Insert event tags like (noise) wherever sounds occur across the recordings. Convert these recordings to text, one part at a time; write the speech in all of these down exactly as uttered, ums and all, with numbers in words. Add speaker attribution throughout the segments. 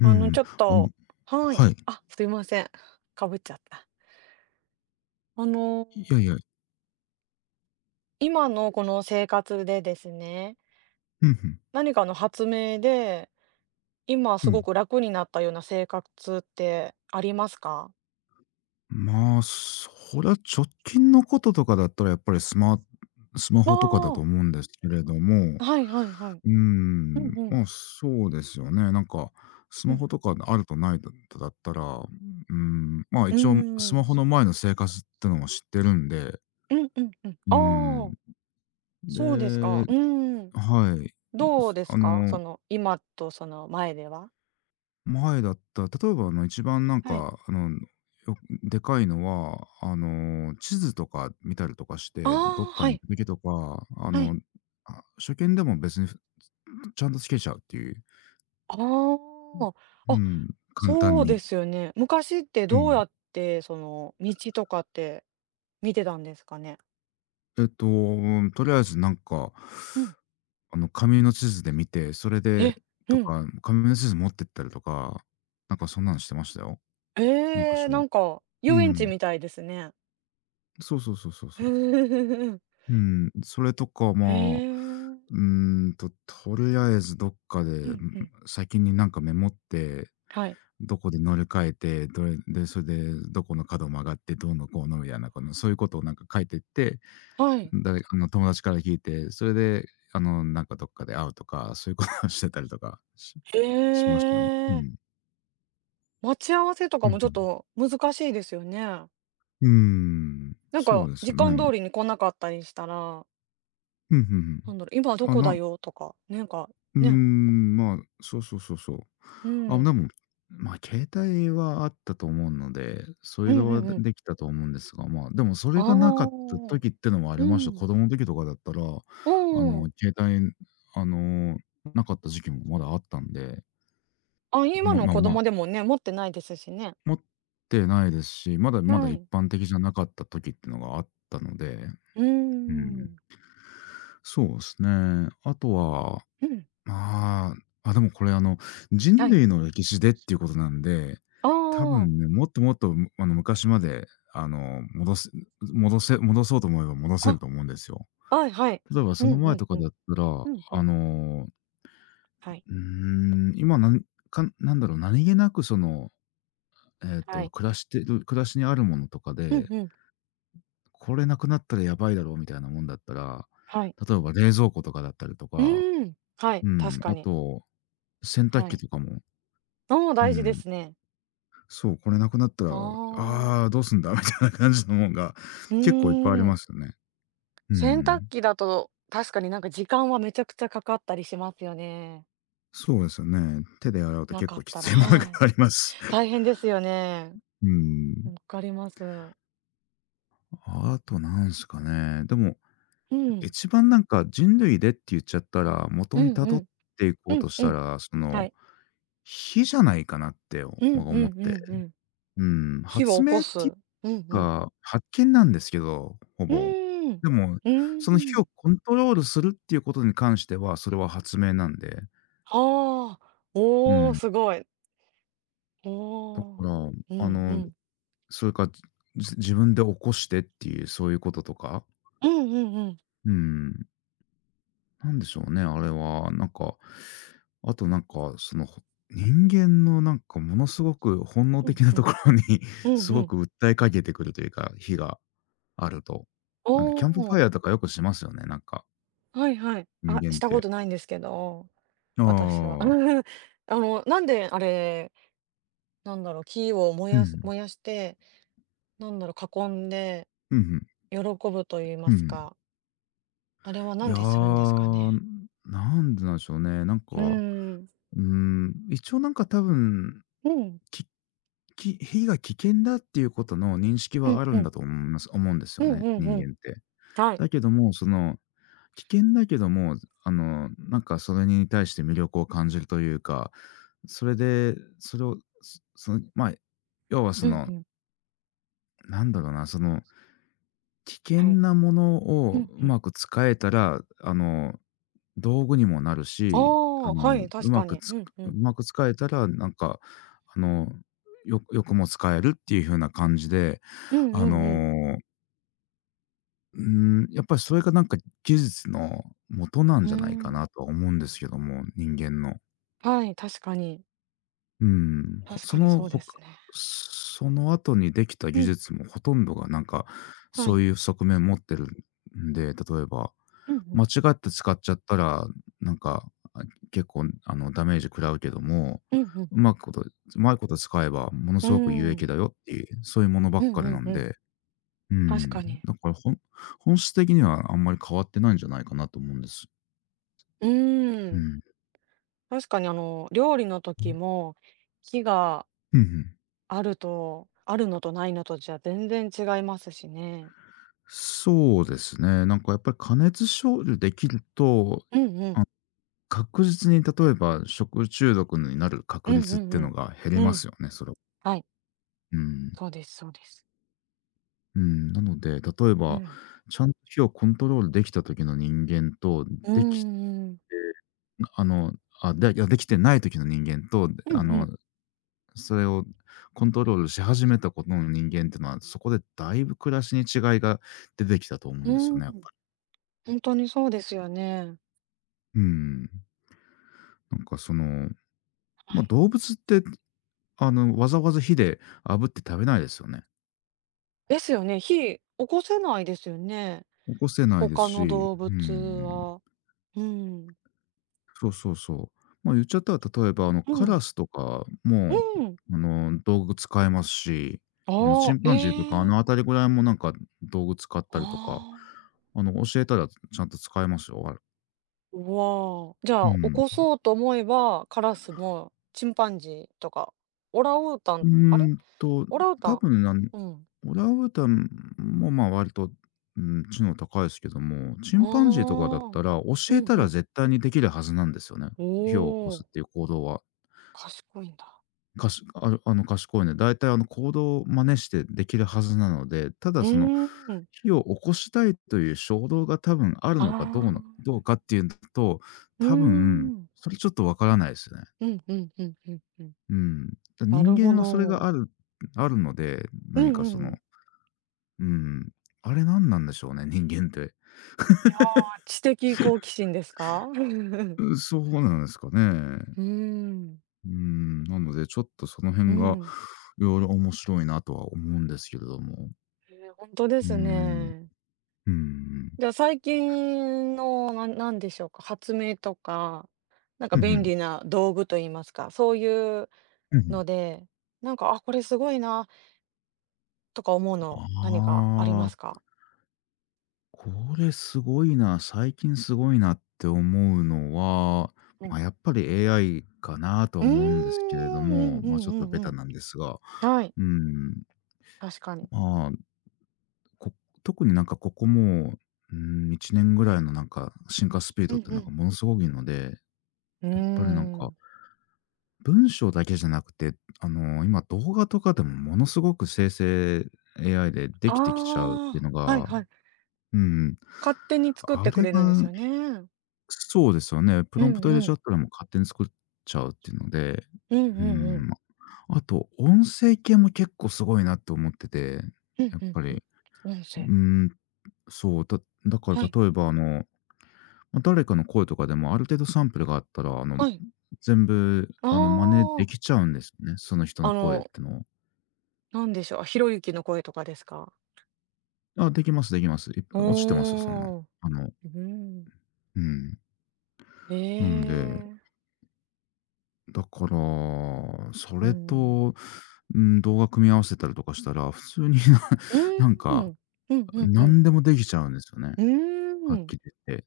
Speaker 1: う
Speaker 2: あの、
Speaker 1: ん、
Speaker 2: ちょっ
Speaker 1: あの
Speaker 2: とはい。
Speaker 1: はい。
Speaker 2: あ、すいません。かぶっちゃった。あの、
Speaker 1: いやいや、
Speaker 2: 今のこの生活でですね、
Speaker 1: うん、うん、
Speaker 2: 何かの発明で、今
Speaker 1: う
Speaker 2: すご
Speaker 1: ん。
Speaker 2: く楽になったような生活ってありますか？
Speaker 1: まあ、そりゃ直近のこととかだったらやっぱりスマスマ
Speaker 2: あ
Speaker 1: ホとかだと
Speaker 2: あ、
Speaker 1: 思うんですけれども、
Speaker 2: はいはいはい。
Speaker 1: うー
Speaker 2: う
Speaker 1: ん、
Speaker 2: んうん。
Speaker 1: まあ、そうですよね。なんか、ス
Speaker 2: う
Speaker 1: マ
Speaker 2: ん。
Speaker 1: ホとかあるとないとだったら、うーん、まあ、
Speaker 2: うー
Speaker 1: 一応スマホ
Speaker 2: ん。
Speaker 1: の前の生活ってのも知ってるんで、
Speaker 2: うんうんうん。
Speaker 1: うー
Speaker 2: あ
Speaker 1: ん。
Speaker 2: あ、そうですか。
Speaker 1: で、
Speaker 2: うーん。
Speaker 1: はい。
Speaker 2: どうです
Speaker 1: あ
Speaker 2: か？
Speaker 1: の
Speaker 2: その、今とその前では。
Speaker 1: 前だったら、例えばあの一番なん
Speaker 2: はい。
Speaker 1: か、あの、よでかいのは、あの、地図とか見たりとかし
Speaker 2: あ
Speaker 1: て、どっ
Speaker 2: あ、
Speaker 1: か
Speaker 2: は
Speaker 1: に行
Speaker 2: い、
Speaker 1: く時とか、あ
Speaker 2: は
Speaker 1: の、
Speaker 2: い。
Speaker 1: あ、初見でも別にちゃんとつけちゃうっていう。
Speaker 2: ああ。
Speaker 1: う
Speaker 2: あ、
Speaker 1: ん、簡単
Speaker 2: そうで
Speaker 1: に。
Speaker 2: すよね。昔って
Speaker 1: う
Speaker 2: どう
Speaker 1: ん。
Speaker 2: やって、その、道とかって見てたんですかね？
Speaker 1: えっと、とりあえずなんか、
Speaker 2: うん。
Speaker 1: あの、紙の地図で見て、それ
Speaker 2: え、
Speaker 1: で
Speaker 2: う
Speaker 1: と
Speaker 2: ん。
Speaker 1: か、紙の地図持ってったりとか、なんかそんなのしてましたよ、
Speaker 2: え
Speaker 1: 昔
Speaker 2: え、な
Speaker 1: は。
Speaker 2: んか、
Speaker 1: う
Speaker 2: 遊園地
Speaker 1: ん。
Speaker 2: みたいですね。
Speaker 1: そうそうそうそう
Speaker 2: ふ
Speaker 1: そう。
Speaker 2: ふふふ、
Speaker 1: うん、それとか、
Speaker 2: へ
Speaker 1: まあ、
Speaker 2: え。
Speaker 1: うーんと、とりあえずどっかで、
Speaker 2: う
Speaker 1: ん、
Speaker 2: んうん。
Speaker 1: 先になんかメモって、
Speaker 2: はい。
Speaker 1: どこで乗り換えて、どれで、それでどこの角を曲がって、どうのこうのみたいな、この、そういうことをなんか書いてって、
Speaker 2: はい。
Speaker 1: 誰かあの友達から聞いて、それで、あの、なんかどっかで会うとか、そういうことをしてたりとかしし
Speaker 2: へ
Speaker 1: ましたよ。う
Speaker 2: え。
Speaker 1: ん。
Speaker 2: 待ち合わせと
Speaker 1: う
Speaker 2: か
Speaker 1: ん
Speaker 2: もちょ
Speaker 1: う
Speaker 2: っ
Speaker 1: ん。
Speaker 2: と難しいですよね。
Speaker 1: うーん、
Speaker 2: なん
Speaker 1: そう
Speaker 2: か、
Speaker 1: です
Speaker 2: 時
Speaker 1: よ
Speaker 2: 間
Speaker 1: ね。
Speaker 2: 通りに来なかったりしたら、
Speaker 1: うんう
Speaker 2: な
Speaker 1: ん
Speaker 2: んだろう、今
Speaker 1: う
Speaker 2: ど
Speaker 1: ん。あ、
Speaker 2: こだ
Speaker 1: な
Speaker 2: よとか、なんか、
Speaker 1: うー
Speaker 2: ね、
Speaker 1: ん、まあ、そうそうそうそう。
Speaker 2: う
Speaker 1: あ、で
Speaker 2: ん。
Speaker 1: も、まあ、携帯はあったと思うので、そうい
Speaker 2: う
Speaker 1: う
Speaker 2: んう
Speaker 1: のは
Speaker 2: ん
Speaker 1: で
Speaker 2: うん。
Speaker 1: できたと思うんですが、まあ、でもそれ
Speaker 2: あ
Speaker 1: がなかった
Speaker 2: あ。
Speaker 1: 時ってのもあ
Speaker 2: う
Speaker 1: りました。
Speaker 2: ん。
Speaker 1: 子供の時とかだったら、あ
Speaker 2: う
Speaker 1: の、
Speaker 2: ん。
Speaker 1: 携帯、あの、なかった時期もまだあったんで、
Speaker 2: あ、今
Speaker 1: も
Speaker 2: の
Speaker 1: まあ
Speaker 2: 子
Speaker 1: まあ、
Speaker 2: 供でもね、持ってないですしね。
Speaker 1: 持ってないですし、まだまだ
Speaker 2: は
Speaker 1: 一
Speaker 2: い。
Speaker 1: 般的じゃなかった時ってのがあったので、
Speaker 2: うー
Speaker 1: うん。
Speaker 2: ん。
Speaker 1: そうですね。あとは
Speaker 2: うん。
Speaker 1: ああ、あ、でもこれあの、人
Speaker 2: はい。
Speaker 1: 類の歴史でっていうことなんで、
Speaker 2: あ
Speaker 1: 多分
Speaker 2: あ。
Speaker 1: ね、もっともっと、むあの、昔まで、あの、戻す戻せ戻そうと思えば戻せる
Speaker 2: あ、
Speaker 1: と思うんですよ。
Speaker 2: はいはい。
Speaker 1: 例えば
Speaker 2: う
Speaker 1: そ
Speaker 2: ん
Speaker 1: の
Speaker 2: う
Speaker 1: 前
Speaker 2: ん
Speaker 1: とか
Speaker 2: うん。
Speaker 1: だったら、
Speaker 2: うんう
Speaker 1: あ
Speaker 2: ん。
Speaker 1: の、
Speaker 2: はい。
Speaker 1: うーん、今なんかなんだろう、何気なくその、えっ
Speaker 2: は
Speaker 1: と、
Speaker 2: い。
Speaker 1: 暮らしてる暮らしにあるものとか
Speaker 2: うん
Speaker 1: で、
Speaker 2: うん。
Speaker 1: これなくなったらやばいだろうみたいなもんだったら、
Speaker 2: はい。
Speaker 1: 例えば冷蔵庫とかだったりと
Speaker 2: う
Speaker 1: か、
Speaker 2: ーん。はい、
Speaker 1: うん、
Speaker 2: 確か
Speaker 1: あ
Speaker 2: に。
Speaker 1: と洗濯
Speaker 2: は
Speaker 1: 機
Speaker 2: い。
Speaker 1: とかも、
Speaker 2: ああ、
Speaker 1: う
Speaker 2: 大事で
Speaker 1: ん、
Speaker 2: すね。
Speaker 1: そう、これなくなったら、
Speaker 2: あ
Speaker 1: ああ、ど
Speaker 2: あ。
Speaker 1: うすんだ (laughs) みたいな感じのもんが
Speaker 2: うー
Speaker 1: 結構いっぱいありま
Speaker 2: ん。
Speaker 1: すよね。う
Speaker 2: 洗濯
Speaker 1: ん。
Speaker 2: 機だと、確かになんか時間はめちゃくちゃかかったりしますよね。
Speaker 1: そうですよね。手で洗うと
Speaker 2: な
Speaker 1: 結
Speaker 2: かっ
Speaker 1: 構き
Speaker 2: たら、
Speaker 1: ついものが
Speaker 2: はい。
Speaker 1: あります。
Speaker 2: 大変ですよね。
Speaker 1: うん。
Speaker 2: わかります。
Speaker 1: あとなんすかね。でも、
Speaker 2: うん。
Speaker 1: 一番なんか人類でって言っちゃったら、元
Speaker 2: う
Speaker 1: に
Speaker 2: んう
Speaker 1: 辿っ
Speaker 2: ん。
Speaker 1: ていこう
Speaker 2: うん
Speaker 1: とし
Speaker 2: う
Speaker 1: た
Speaker 2: ん。
Speaker 1: ら、そ
Speaker 2: は
Speaker 1: の、
Speaker 2: い。
Speaker 1: 火じゃないかなって
Speaker 2: うんうんう
Speaker 1: 思って。
Speaker 2: んうん。
Speaker 1: うん、
Speaker 2: 火
Speaker 1: 発
Speaker 2: を起
Speaker 1: 明
Speaker 2: こ
Speaker 1: っ
Speaker 2: す。う
Speaker 1: て
Speaker 2: んうん。
Speaker 1: か、発見なんですけど、ほ
Speaker 2: う
Speaker 1: ぼ。
Speaker 2: ーん。
Speaker 1: でも、
Speaker 2: う
Speaker 1: その火
Speaker 2: ー
Speaker 1: を
Speaker 2: ん。
Speaker 1: コントロールするっていうことに関しては、それは発明なんで。
Speaker 2: はあ、
Speaker 1: う
Speaker 2: おお、
Speaker 1: ん。
Speaker 2: すごい。お
Speaker 1: だか
Speaker 2: お。
Speaker 1: ら、
Speaker 2: う
Speaker 1: あ
Speaker 2: んう
Speaker 1: の、
Speaker 2: ん。
Speaker 1: それか、じ自分で起こしてっていう、そういうこととか。
Speaker 2: うんうんうん。
Speaker 1: うん。なんでしょうね、あれは。なんか、あとなんか、その、ほ人間のなんかものすごく本能
Speaker 2: うん
Speaker 1: 的な
Speaker 2: う
Speaker 1: と
Speaker 2: ん。
Speaker 1: ころに
Speaker 2: う
Speaker 1: (laughs) す
Speaker 2: んう
Speaker 1: ご
Speaker 2: ん。
Speaker 1: く訴えかけてくるというか、火があると。
Speaker 2: お
Speaker 1: なんかキャンプファイ
Speaker 2: お、
Speaker 1: ヤーとかよくしますよね、なんか、
Speaker 2: はいはい。
Speaker 1: 人
Speaker 2: あ、
Speaker 1: 間
Speaker 2: し
Speaker 1: っ
Speaker 2: たこ
Speaker 1: て。
Speaker 2: とないんですけど、
Speaker 1: あ
Speaker 2: 私は。
Speaker 1: あ、
Speaker 2: (laughs) あの、なんであれ、なんだろう、木を燃
Speaker 1: う
Speaker 2: やす
Speaker 1: ん、
Speaker 2: 燃やして、なんだろう、囲んで
Speaker 1: うん、ん、
Speaker 2: 喜ぶと言いま
Speaker 1: う
Speaker 2: す
Speaker 1: ん。
Speaker 2: か、あれは
Speaker 1: い
Speaker 2: なん
Speaker 1: や
Speaker 2: でするんですか
Speaker 1: ー、
Speaker 2: ね？
Speaker 1: なんでなんでしょうね。なん
Speaker 2: う
Speaker 1: か、
Speaker 2: ーん。
Speaker 1: うーん、一応なんか多分、
Speaker 2: うん。
Speaker 1: きき火が危険だっていうことの認識
Speaker 2: う
Speaker 1: は
Speaker 2: ん
Speaker 1: ある
Speaker 2: う
Speaker 1: ん
Speaker 2: ん。
Speaker 1: だと思います思うんです
Speaker 2: う
Speaker 1: よ
Speaker 2: ん
Speaker 1: ね、
Speaker 2: うん
Speaker 1: 人
Speaker 2: うん。
Speaker 1: 間って。
Speaker 2: はい。
Speaker 1: だけども、その、危険だけども、あの、なんかそれに対して魅力を感じるというか、それで、それを、そその、まあ、要はそ
Speaker 2: うんう
Speaker 1: の、
Speaker 2: ん。
Speaker 1: なんだろうな、その危険
Speaker 2: はい。
Speaker 1: なもの
Speaker 2: う
Speaker 1: を
Speaker 2: ん
Speaker 1: う
Speaker 2: うん。
Speaker 1: まく使えたら、あの、道具にもなる
Speaker 2: あ
Speaker 1: し、あ
Speaker 2: あ、は
Speaker 1: の、
Speaker 2: い、
Speaker 1: う
Speaker 2: 確
Speaker 1: ま
Speaker 2: か
Speaker 1: く
Speaker 2: に。
Speaker 1: つ
Speaker 2: うんう
Speaker 1: う
Speaker 2: ん。
Speaker 1: まく使えたら、なんか、あの、よよくも使えるっていう風な感じで、
Speaker 2: うん
Speaker 1: あ
Speaker 2: うんうん。
Speaker 1: の、うーん、やっぱりそれがなんか技術の元なん
Speaker 2: うー
Speaker 1: じゃないか
Speaker 2: ん。
Speaker 1: なとは思うんですけども、人間の。
Speaker 2: はい、確かに。
Speaker 1: うん、ほ
Speaker 2: 確
Speaker 1: そ
Speaker 2: かに
Speaker 1: の
Speaker 2: そう
Speaker 1: ほ
Speaker 2: で
Speaker 1: か
Speaker 2: すね。
Speaker 1: その後にできた
Speaker 2: う
Speaker 1: 技
Speaker 2: ん、
Speaker 1: 術もほとんどがなんか、
Speaker 2: は
Speaker 1: そう
Speaker 2: い。
Speaker 1: いう側面持ってるんで、例えば
Speaker 2: うんうん。
Speaker 1: 間違って使っちゃったら、なんか、あ、結構あの、ダメージ食らうけども、
Speaker 2: うんうん。
Speaker 1: うまくことうまいこと使えばもの
Speaker 2: う
Speaker 1: すごく有
Speaker 2: ー
Speaker 1: 益
Speaker 2: ん。
Speaker 1: だよっていう、そういうものば
Speaker 2: う
Speaker 1: っ
Speaker 2: ん
Speaker 1: か
Speaker 2: う
Speaker 1: りな
Speaker 2: ん
Speaker 1: ん
Speaker 2: うん。
Speaker 1: で、うー
Speaker 2: 確
Speaker 1: ん、
Speaker 2: かに。
Speaker 1: だからほん本質的にはあんまり変わってないんじゃないかなと思うんです。
Speaker 2: うー
Speaker 1: う
Speaker 2: ん。
Speaker 1: ん。
Speaker 2: 確かにあの、料理の時も、火が
Speaker 1: うんうん。
Speaker 2: あるとあるのとないのとじゃ全然違いますしね。
Speaker 1: そうですね、なんかやっぱり加熱処理できると、
Speaker 2: うんうん。
Speaker 1: あ、確実に例えば食中毒になる
Speaker 2: う
Speaker 1: 確
Speaker 2: んう
Speaker 1: 率っ
Speaker 2: ん
Speaker 1: て
Speaker 2: う
Speaker 1: の
Speaker 2: ん。
Speaker 1: が減り
Speaker 2: う
Speaker 1: ま
Speaker 2: ん。
Speaker 1: すよね、それは。
Speaker 2: はい、
Speaker 1: うん。
Speaker 2: そうですそうです。
Speaker 1: うん、なので、例え
Speaker 2: う
Speaker 1: ば、
Speaker 2: ん。
Speaker 1: ちゃんと火をコントロールできた時の人間と、
Speaker 2: うー
Speaker 1: でき
Speaker 2: ん。
Speaker 1: あの、あ、でいや、できてない時の人間と、
Speaker 2: う
Speaker 1: あ
Speaker 2: んう
Speaker 1: の、
Speaker 2: ん。
Speaker 1: それをコントロールし始めたことの人間っていうのは、そこでだいぶ暮らしに違いが出てきたと思うん
Speaker 2: う
Speaker 1: です
Speaker 2: ー
Speaker 1: よね、やっ
Speaker 2: ん。
Speaker 1: ぱり。
Speaker 2: 本当にそうですよね。
Speaker 1: うん。なんかその、まあ、動物って、あの、わざわざ火で炙って食べないですよね。
Speaker 2: ですよね、火起こせないですよね。
Speaker 1: 起こせないです
Speaker 2: 他の
Speaker 1: し、
Speaker 2: 動
Speaker 1: う
Speaker 2: 物
Speaker 1: ん。
Speaker 2: は。うん。
Speaker 1: そうそうそう。まあ、言っちゃったら、例えば、あの、
Speaker 2: う
Speaker 1: カラ
Speaker 2: ん。
Speaker 1: スとか
Speaker 2: う
Speaker 1: も、
Speaker 2: ん。
Speaker 1: あの、道具使えますし、あの、
Speaker 2: あ
Speaker 1: チ
Speaker 2: あ、
Speaker 1: ン
Speaker 2: え
Speaker 1: パンジーとか、あ
Speaker 2: え。
Speaker 1: の辺りぐらいもなんか道具使ったりとか、
Speaker 2: ああ
Speaker 1: あの、教えたらちゃんと使えますよ、あれ。
Speaker 2: ー、うわあ、じゃ
Speaker 1: う
Speaker 2: あ、起
Speaker 1: ん。
Speaker 2: こそうと思えば、カラスもチンパンジーとか、オランウータ
Speaker 1: う
Speaker 2: ンあれ？
Speaker 1: ーんと、
Speaker 2: オランウータ
Speaker 1: 多
Speaker 2: ン、
Speaker 1: 分なん
Speaker 2: うん。
Speaker 1: オランウータンも、まあ、割と、うん、知能高いですけども、チンパンジ
Speaker 2: あ
Speaker 1: ーとかだった
Speaker 2: あ。
Speaker 1: ら、
Speaker 2: う
Speaker 1: 教え
Speaker 2: ん
Speaker 1: た
Speaker 2: う
Speaker 1: ら
Speaker 2: ん。
Speaker 1: 絶対にできるはずなんですよね。
Speaker 2: お
Speaker 1: 火を起こす
Speaker 2: お、
Speaker 1: っていう行動は。
Speaker 2: 賢いんだ。
Speaker 1: かしあるあの、賢いねで、大体あの、行動を真似してできるはずなので、ただ
Speaker 2: う
Speaker 1: その、
Speaker 2: ーん。
Speaker 1: 火を起こしたいという衝動が多分ある
Speaker 2: あ
Speaker 1: のかどうのどう
Speaker 2: あ。
Speaker 1: かっていうのと、
Speaker 2: うー
Speaker 1: 多分、
Speaker 2: ん。
Speaker 1: それちょっとわからないですよね。
Speaker 2: うんうんうんうんうん。
Speaker 1: うん。だ
Speaker 2: な
Speaker 1: 人
Speaker 2: るほ
Speaker 1: 間はそれ
Speaker 2: ど。
Speaker 1: があるあるので、
Speaker 2: う
Speaker 1: 何
Speaker 2: ん
Speaker 1: か
Speaker 2: う
Speaker 1: その、
Speaker 2: ん、
Speaker 1: うん、あれ何なんでしょうね、人間って。
Speaker 2: いやー、知的好奇心ですか？
Speaker 1: うん、
Speaker 2: (laughs)
Speaker 1: そうなんですかね。
Speaker 2: うーん。
Speaker 1: うーん、なのでちょっとその
Speaker 2: う
Speaker 1: 辺が
Speaker 2: ん。
Speaker 1: いろいろ面白いなとは思うんですけれども。
Speaker 2: ええ、ほんとで
Speaker 1: うー
Speaker 2: す
Speaker 1: ん。
Speaker 2: ね。
Speaker 1: うんうん。
Speaker 2: じゃあ、最近のな、なんでしょうか、発明とか、なんか
Speaker 1: うんう
Speaker 2: 便
Speaker 1: ん。
Speaker 2: 利な道具と言いますか、そういう
Speaker 1: うんうん。
Speaker 2: ので、なんか、あ、これすごいなとか思う
Speaker 1: あ
Speaker 2: の、何かあります
Speaker 1: あ、
Speaker 2: か？
Speaker 1: これすごいな、最近すごいなって思うのは、
Speaker 2: うん。
Speaker 1: まあ、やっぱり エーアイ かなとは
Speaker 2: うーん、
Speaker 1: 思うんですけれど
Speaker 2: うん
Speaker 1: も、
Speaker 2: う
Speaker 1: まあ、ちょ
Speaker 2: ん
Speaker 1: っ
Speaker 2: う
Speaker 1: と
Speaker 2: ん
Speaker 1: ベ
Speaker 2: う
Speaker 1: タ
Speaker 2: ん。
Speaker 1: なんですが、
Speaker 2: はい、
Speaker 1: うん、
Speaker 2: 確かに。
Speaker 1: まあ、こ特になんかここもう、うん、いちねんぐらいのなんか進化スピー
Speaker 2: う
Speaker 1: ド
Speaker 2: ん
Speaker 1: って
Speaker 2: う
Speaker 1: なんか
Speaker 2: ん。
Speaker 1: ものすごいので、
Speaker 2: うー
Speaker 1: やっぱりなんか、
Speaker 2: ん。
Speaker 1: 文章だけじゃなくて、あの、今動画とかでもものすごく生成 エーアイ でできてきちゃうってい
Speaker 2: あ
Speaker 1: うの
Speaker 2: あ、はい
Speaker 1: が
Speaker 2: はい、
Speaker 1: うん。
Speaker 2: 勝手に作っ
Speaker 1: あ
Speaker 2: てく
Speaker 1: れ
Speaker 2: れるんです
Speaker 1: が
Speaker 2: よね。
Speaker 1: そうですよね。プ
Speaker 2: う
Speaker 1: ロンプ
Speaker 2: ん
Speaker 1: ト入
Speaker 2: う
Speaker 1: れちゃ
Speaker 2: ん。
Speaker 1: ったらもう勝手に作っちゃうっていうので、
Speaker 2: うん
Speaker 1: う
Speaker 2: う
Speaker 1: ー
Speaker 2: んうん。
Speaker 1: ん。あと音声系も結構すごいなと思ってて、
Speaker 2: うん
Speaker 1: やっ
Speaker 2: うん
Speaker 1: ぱ
Speaker 2: う
Speaker 1: り。
Speaker 2: ん。音
Speaker 1: う
Speaker 2: 声。
Speaker 1: ーん、そう、だだか
Speaker 2: は
Speaker 1: ら
Speaker 2: い。
Speaker 1: 例えばあの、ま、誰かの声とかでもある程度サンプルがあったら、あの、
Speaker 2: はい。
Speaker 1: 全部
Speaker 2: あ
Speaker 1: あの、真似で
Speaker 2: あ。
Speaker 1: きちゃうんですよね、その人の
Speaker 2: あ
Speaker 1: 声っ
Speaker 2: の、
Speaker 1: てのを。
Speaker 2: なんでしょう、ひろゆきの声とかですか？
Speaker 1: あ、できますできます。い落ちてますよ、そんなん。
Speaker 2: おお。
Speaker 1: あの
Speaker 2: うーん。
Speaker 1: うん。
Speaker 2: へ
Speaker 1: なんで
Speaker 2: え。
Speaker 1: だから、そ
Speaker 2: う
Speaker 1: れ
Speaker 2: ん。
Speaker 1: と、うん、動画組み合わせたりとかしたら、普通にな (laughs)
Speaker 2: う
Speaker 1: なん
Speaker 2: ー
Speaker 1: か、
Speaker 2: ん。うんうんうん。
Speaker 1: 何でもできちゃうんですよね、
Speaker 2: うー
Speaker 1: はっ
Speaker 2: ん。
Speaker 1: きり言って。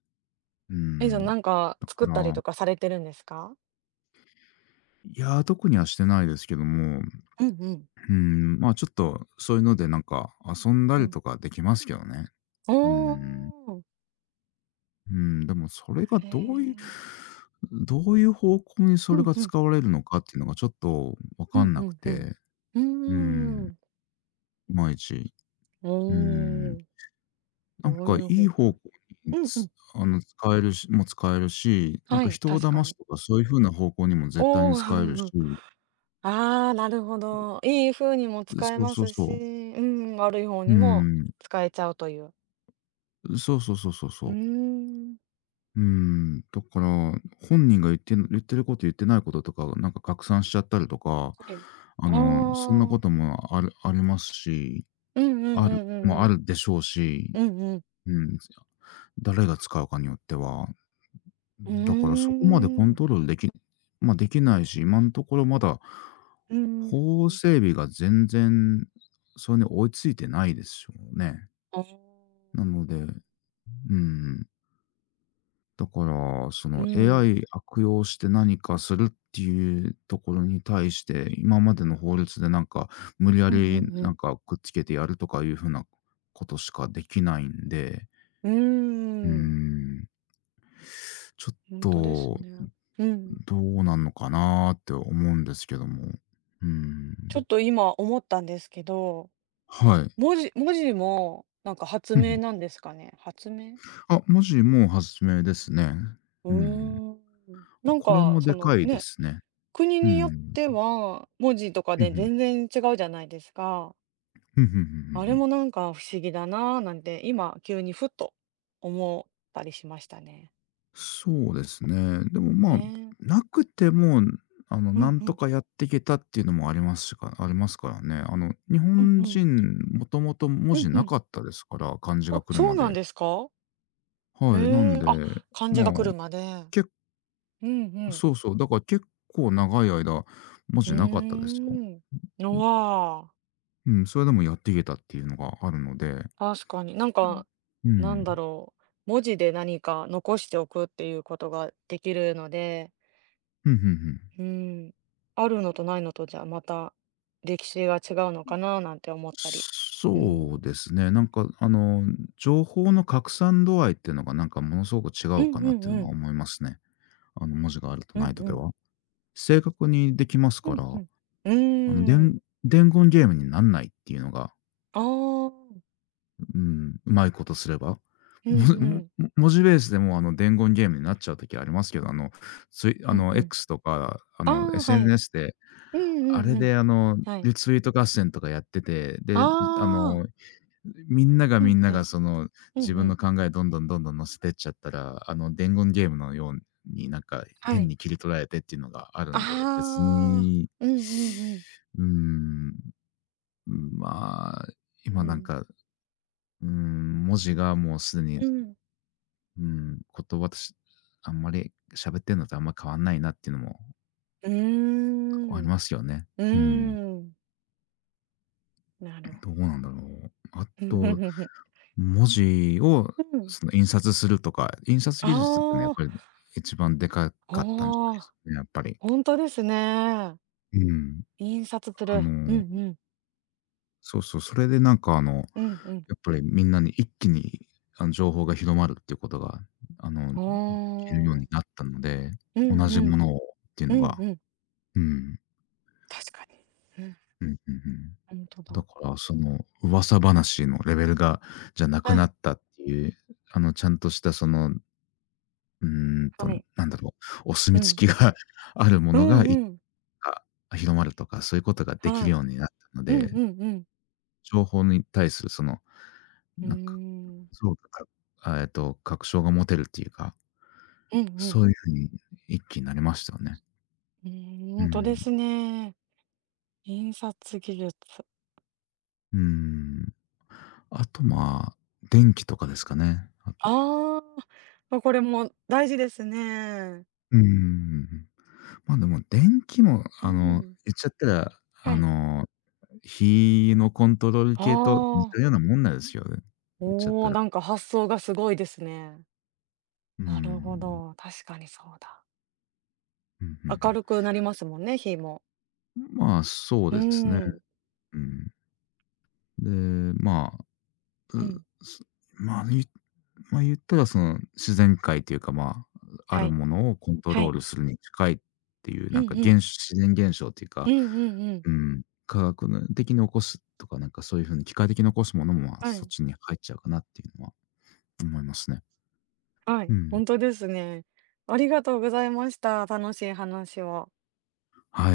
Speaker 1: う
Speaker 2: え、じ
Speaker 1: ん。
Speaker 2: ゃあ、なんか
Speaker 1: だか
Speaker 2: 作ったり
Speaker 1: ら、
Speaker 2: とかされてるんですか？
Speaker 1: いや、特にはしてないですけども、
Speaker 2: うんうん。
Speaker 1: うん、まあ、ちょっとそういうのでなんか遊んだ
Speaker 2: う
Speaker 1: り
Speaker 2: ん。
Speaker 1: とかできますけどね。
Speaker 2: お
Speaker 1: うん。
Speaker 2: お。
Speaker 1: うん、でもそれが
Speaker 2: へ
Speaker 1: どういう、
Speaker 2: え。
Speaker 1: どういう方向にそ
Speaker 2: う
Speaker 1: れ
Speaker 2: ん
Speaker 1: が
Speaker 2: うん。
Speaker 1: 使われるのかっていうのがちょっとわ
Speaker 2: うん
Speaker 1: かんな
Speaker 2: う
Speaker 1: く
Speaker 2: んうん。
Speaker 1: て、
Speaker 2: う
Speaker 1: う日。ん、
Speaker 2: ーん。
Speaker 1: いまいち。
Speaker 2: お
Speaker 1: うん。
Speaker 2: お。
Speaker 1: なん
Speaker 2: どう
Speaker 1: か
Speaker 2: いう
Speaker 1: いい
Speaker 2: 方
Speaker 1: 方
Speaker 2: 向、
Speaker 1: 向に
Speaker 2: うんう
Speaker 1: つ
Speaker 2: ん。
Speaker 1: あの、使えるしも使えるし、なん
Speaker 2: は
Speaker 1: か
Speaker 2: い、
Speaker 1: 人を
Speaker 2: 確か
Speaker 1: 騙す
Speaker 2: に。
Speaker 1: とかそういう風な方向にも絶対
Speaker 2: お
Speaker 1: に
Speaker 2: お。
Speaker 1: 使えるし、
Speaker 2: (laughs) ああ、なるほど。いい風にも使え
Speaker 1: そう
Speaker 2: ま
Speaker 1: そう
Speaker 2: す
Speaker 1: そう。
Speaker 2: し、うん、悪い方
Speaker 1: うー
Speaker 2: にも
Speaker 1: ん。
Speaker 2: 使えちゃうという。
Speaker 1: そうそうそうそうそ
Speaker 2: うー
Speaker 1: う。
Speaker 2: ん。
Speaker 1: うーん、だから、本人が言ってん言ってること言ってないこととかなんか拡散しちゃったりとか、
Speaker 2: はい。
Speaker 1: あ
Speaker 2: あ
Speaker 1: の、そんなこ
Speaker 2: あ。
Speaker 1: ともあるありますし、
Speaker 2: うんうん
Speaker 1: あ
Speaker 2: う
Speaker 1: る
Speaker 2: んうんう
Speaker 1: もあ
Speaker 2: ん。
Speaker 1: るでしょうし、
Speaker 2: うんうん。
Speaker 1: うん、誰が使うかによっては。
Speaker 2: う
Speaker 1: だからそこまでコ
Speaker 2: ー
Speaker 1: ン
Speaker 2: ん。
Speaker 1: トロールできまあ、できないし、今のところまだ、
Speaker 2: うん。
Speaker 1: 法整備が全然それに追いついてないですよね。
Speaker 2: ああ。
Speaker 1: なので、うん、だからそ
Speaker 2: う
Speaker 1: の
Speaker 2: ん。
Speaker 1: エーアイ 悪用して何かするっていうところに対して、今までの法律でなんか無理や
Speaker 2: うんうん
Speaker 1: り
Speaker 2: う
Speaker 1: な
Speaker 2: ん。
Speaker 1: んかくっつけてやるとかいうふうなことしかできないんで、
Speaker 2: うー
Speaker 1: う
Speaker 2: ん。
Speaker 1: ん、ちょっ
Speaker 2: ほんとです
Speaker 1: と
Speaker 2: ね。うん。
Speaker 1: どうなんのかなって思うんですけども。う
Speaker 2: ちょ
Speaker 1: ん。
Speaker 2: っと今思ったんですけど、
Speaker 1: はい。
Speaker 2: 文字文字も、なんか発
Speaker 1: ふんふ
Speaker 2: 明
Speaker 1: ん。
Speaker 2: なんですかね？発明？
Speaker 1: あ、文字も発明ですね。
Speaker 2: う
Speaker 1: うん。
Speaker 2: ーん。
Speaker 1: あ、
Speaker 2: なん
Speaker 1: これ
Speaker 2: か、
Speaker 1: も
Speaker 2: そ
Speaker 1: で
Speaker 2: の、
Speaker 1: かいで
Speaker 2: ね、
Speaker 1: すね。
Speaker 2: 国
Speaker 1: う
Speaker 2: によっ
Speaker 1: ん。
Speaker 2: ては、文字とか
Speaker 1: ふん
Speaker 2: で
Speaker 1: ふん。
Speaker 2: 全然違うじゃないですか。
Speaker 1: ふんふんふんふん
Speaker 2: あ
Speaker 1: ふ
Speaker 2: れ
Speaker 1: ん。
Speaker 2: もなんか不思議だなぁなんて、今急にふっと思ったりしましたね。
Speaker 1: そうですね。でも、まあ、
Speaker 2: ねえ。
Speaker 1: なくても、あの、
Speaker 2: う
Speaker 1: な
Speaker 2: ん
Speaker 1: ん
Speaker 2: う
Speaker 1: と
Speaker 2: ん。
Speaker 1: かやっていけたっていうのもありますしかありますからね。あの、日
Speaker 2: うん
Speaker 1: 本
Speaker 2: うん。
Speaker 1: 人もともと文
Speaker 2: うん
Speaker 1: 字
Speaker 2: う
Speaker 1: な
Speaker 2: ん。
Speaker 1: かったですから、漢字
Speaker 2: あ、
Speaker 1: が来る
Speaker 2: そ
Speaker 1: ま
Speaker 2: うなん
Speaker 1: で。
Speaker 2: ですか？へ
Speaker 1: はい、なん
Speaker 2: え、あ、
Speaker 1: で、
Speaker 2: 漢字
Speaker 1: まあ、
Speaker 2: が来るまで。
Speaker 1: 構
Speaker 2: うんうん。
Speaker 1: そうそう、だから結構長い間、マ
Speaker 2: う
Speaker 1: ジなかった
Speaker 2: ー
Speaker 1: ですよ。
Speaker 2: ん。うわあ。
Speaker 1: うん、それでもやっていけたっていうのがあるので。
Speaker 2: 確かに。なんか、
Speaker 1: うん。う
Speaker 2: なん
Speaker 1: ん。
Speaker 2: だろう、文字で何か残しておくっていうことができるので、
Speaker 1: ふんふんふん。
Speaker 2: うん、あるのとないのとじゃまた歴史が違うのかななんて思ったり。う
Speaker 1: そう
Speaker 2: ん。
Speaker 1: ですね、なんかあの、情報の拡散度合いっていうのがなんかものすごく違
Speaker 2: う
Speaker 1: うか
Speaker 2: ん
Speaker 1: なっ
Speaker 2: う
Speaker 1: て
Speaker 2: ん
Speaker 1: いう
Speaker 2: う
Speaker 1: のは
Speaker 2: ん。
Speaker 1: 思いますね。あの文字があると
Speaker 2: う
Speaker 1: な
Speaker 2: ん
Speaker 1: いと
Speaker 2: う
Speaker 1: で
Speaker 2: ん。
Speaker 1: は。正確にできます
Speaker 2: う
Speaker 1: か
Speaker 2: んう
Speaker 1: ら、
Speaker 2: ん。う
Speaker 1: あの、で
Speaker 2: ーん。
Speaker 1: 伝言ゲームになんないっていうのが、
Speaker 2: ああ、
Speaker 1: うん、上手いことすれば。
Speaker 2: うん
Speaker 1: も
Speaker 2: う
Speaker 1: も
Speaker 2: ん。
Speaker 1: も文字ベースでもう、あの、伝言ゲームになっちゃう時ありますけど、あの、つい、あ
Speaker 2: うんう
Speaker 1: の、
Speaker 2: ん。
Speaker 1: X とか、あ
Speaker 2: あ
Speaker 1: の、
Speaker 2: あ、はい。
Speaker 1: エスエヌエス で、
Speaker 2: うんう
Speaker 1: あれ
Speaker 2: んうん。
Speaker 1: で、あの、
Speaker 2: はい。
Speaker 1: リツイート合戦とかやってて、で、あの、
Speaker 2: ああ、
Speaker 1: みんなが
Speaker 2: う
Speaker 1: みん
Speaker 2: ん
Speaker 1: な
Speaker 2: う
Speaker 1: が、
Speaker 2: ん。
Speaker 1: その、
Speaker 2: う
Speaker 1: 自
Speaker 2: んう
Speaker 1: 分の
Speaker 2: ん。
Speaker 1: 考えどんどんどんどん載せてっちゃったら、あの、伝言ゲームのように、なんか、
Speaker 2: は
Speaker 1: 変
Speaker 2: い。
Speaker 1: に切り取られてっていうのがある
Speaker 2: あ
Speaker 1: んで、別
Speaker 2: あ、
Speaker 1: に、
Speaker 2: うんうんうん。
Speaker 1: うーん、まあ、
Speaker 2: う
Speaker 1: 今なん
Speaker 2: ん。
Speaker 1: か、うーん、文字がもうすでに、
Speaker 2: うん。
Speaker 1: うん、言葉としあんまり喋ってんのとあんま変わんないなっていうのも
Speaker 2: うー
Speaker 1: ああ
Speaker 2: ん、
Speaker 1: り
Speaker 2: う
Speaker 1: ますよね。うん、
Speaker 2: ーん、なる
Speaker 1: どう
Speaker 2: ほ
Speaker 1: な
Speaker 2: ど。
Speaker 1: んだろう。あ
Speaker 2: う
Speaker 1: と、
Speaker 2: ん。
Speaker 1: 文字をその印刷するとか、印刷
Speaker 2: あ
Speaker 1: 技術ってね、やっ
Speaker 2: あ、
Speaker 1: ぱりね、一番でか
Speaker 2: あ
Speaker 1: かったんじゃないです
Speaker 2: あ、
Speaker 1: かね、やっぱり。
Speaker 2: ほんとですね。
Speaker 1: うん。
Speaker 2: 印刷す
Speaker 1: あ
Speaker 2: る。うんう
Speaker 1: の、
Speaker 2: ん。
Speaker 1: そうそう、それでなんかあの、
Speaker 2: うんうん。
Speaker 1: やっぱりみんなに一気に、あの、情報が広まるっていうことが、あの、で
Speaker 2: あ
Speaker 1: きるように
Speaker 2: あ。
Speaker 1: なったので、
Speaker 2: う
Speaker 1: 同
Speaker 2: ん
Speaker 1: じ
Speaker 2: う
Speaker 1: も
Speaker 2: ん。
Speaker 1: のをっていう
Speaker 2: う
Speaker 1: の
Speaker 2: ん
Speaker 1: が、
Speaker 2: うん。
Speaker 1: うん。
Speaker 2: 確かに。うん、
Speaker 1: うんうんうん。
Speaker 2: ほんと
Speaker 1: だ
Speaker 2: だ。
Speaker 1: からその噂話のレベルがじゃなく
Speaker 2: は
Speaker 1: な
Speaker 2: い、
Speaker 1: ったっていう、あのちゃんとしたその、うーんと、
Speaker 2: はい。
Speaker 1: なんだろう、お
Speaker 2: う
Speaker 1: 墨
Speaker 2: ん。
Speaker 1: 付きが (laughs) あるも
Speaker 2: う
Speaker 1: のが、
Speaker 2: ん
Speaker 1: い
Speaker 2: うん。
Speaker 1: あ、広まるとか、そういうことができ
Speaker 2: は
Speaker 1: る
Speaker 2: い。
Speaker 1: ようになったの
Speaker 2: うんう
Speaker 1: で、
Speaker 2: んうん。
Speaker 1: 情報に対するその、
Speaker 2: うー
Speaker 1: なんか、
Speaker 2: ん。
Speaker 1: そうか、あ、えっと、確証が持てるっていうか、
Speaker 2: うんう
Speaker 1: そ
Speaker 2: ん。
Speaker 1: ういう風に一気になりましたよね。
Speaker 2: うーん、ほ
Speaker 1: う
Speaker 2: んとで
Speaker 1: ん。
Speaker 2: すね。印刷技術。
Speaker 1: うん。あと、まあ、電気とかですかね。
Speaker 2: あーあ、ま、これも大事ですね。
Speaker 1: うーん。ま、でも電気も、
Speaker 2: う
Speaker 1: あの、
Speaker 2: ん。
Speaker 1: 言っちゃったら、あ
Speaker 2: はい。
Speaker 1: の、火のコントロール系と似
Speaker 2: あ
Speaker 1: た
Speaker 2: あ、
Speaker 1: ようなもんなんですよね。言っちゃっ
Speaker 2: お
Speaker 1: た
Speaker 2: お、
Speaker 1: ら。
Speaker 2: なんか発想がすごいですね。
Speaker 1: うー
Speaker 2: なるほ
Speaker 1: ん。
Speaker 2: ど、確かにそうだ。
Speaker 1: うん、んう
Speaker 2: 明
Speaker 1: ん。
Speaker 2: るくなりますもんね、日も。
Speaker 1: まあ、そう
Speaker 2: う
Speaker 1: ですね。
Speaker 2: ん、
Speaker 1: うん。で、まあ、
Speaker 2: うん、
Speaker 1: うすまあ、言っまあ、言ったらその、自然界というか、まあ、あ
Speaker 2: は
Speaker 1: る
Speaker 2: い、
Speaker 1: ものをコント
Speaker 2: は
Speaker 1: ロー
Speaker 2: い。
Speaker 1: ルするに近いっていう、
Speaker 2: う
Speaker 1: な
Speaker 2: ん
Speaker 1: んか、
Speaker 2: う
Speaker 1: 現
Speaker 2: ん、
Speaker 1: 自然現象っていう
Speaker 2: う
Speaker 1: か、
Speaker 2: んうんうん。
Speaker 1: うん、科学の的に起こすとか、なんか、そういう風に機械的に起こすものも、まあ、
Speaker 2: は
Speaker 1: そっ
Speaker 2: い、
Speaker 1: ちに入っちゃうかなっていうのは思いますね。
Speaker 2: は
Speaker 1: う
Speaker 2: い、
Speaker 1: ん。
Speaker 2: 本当ですね。ありがとうございました。楽しい話を。
Speaker 1: はい。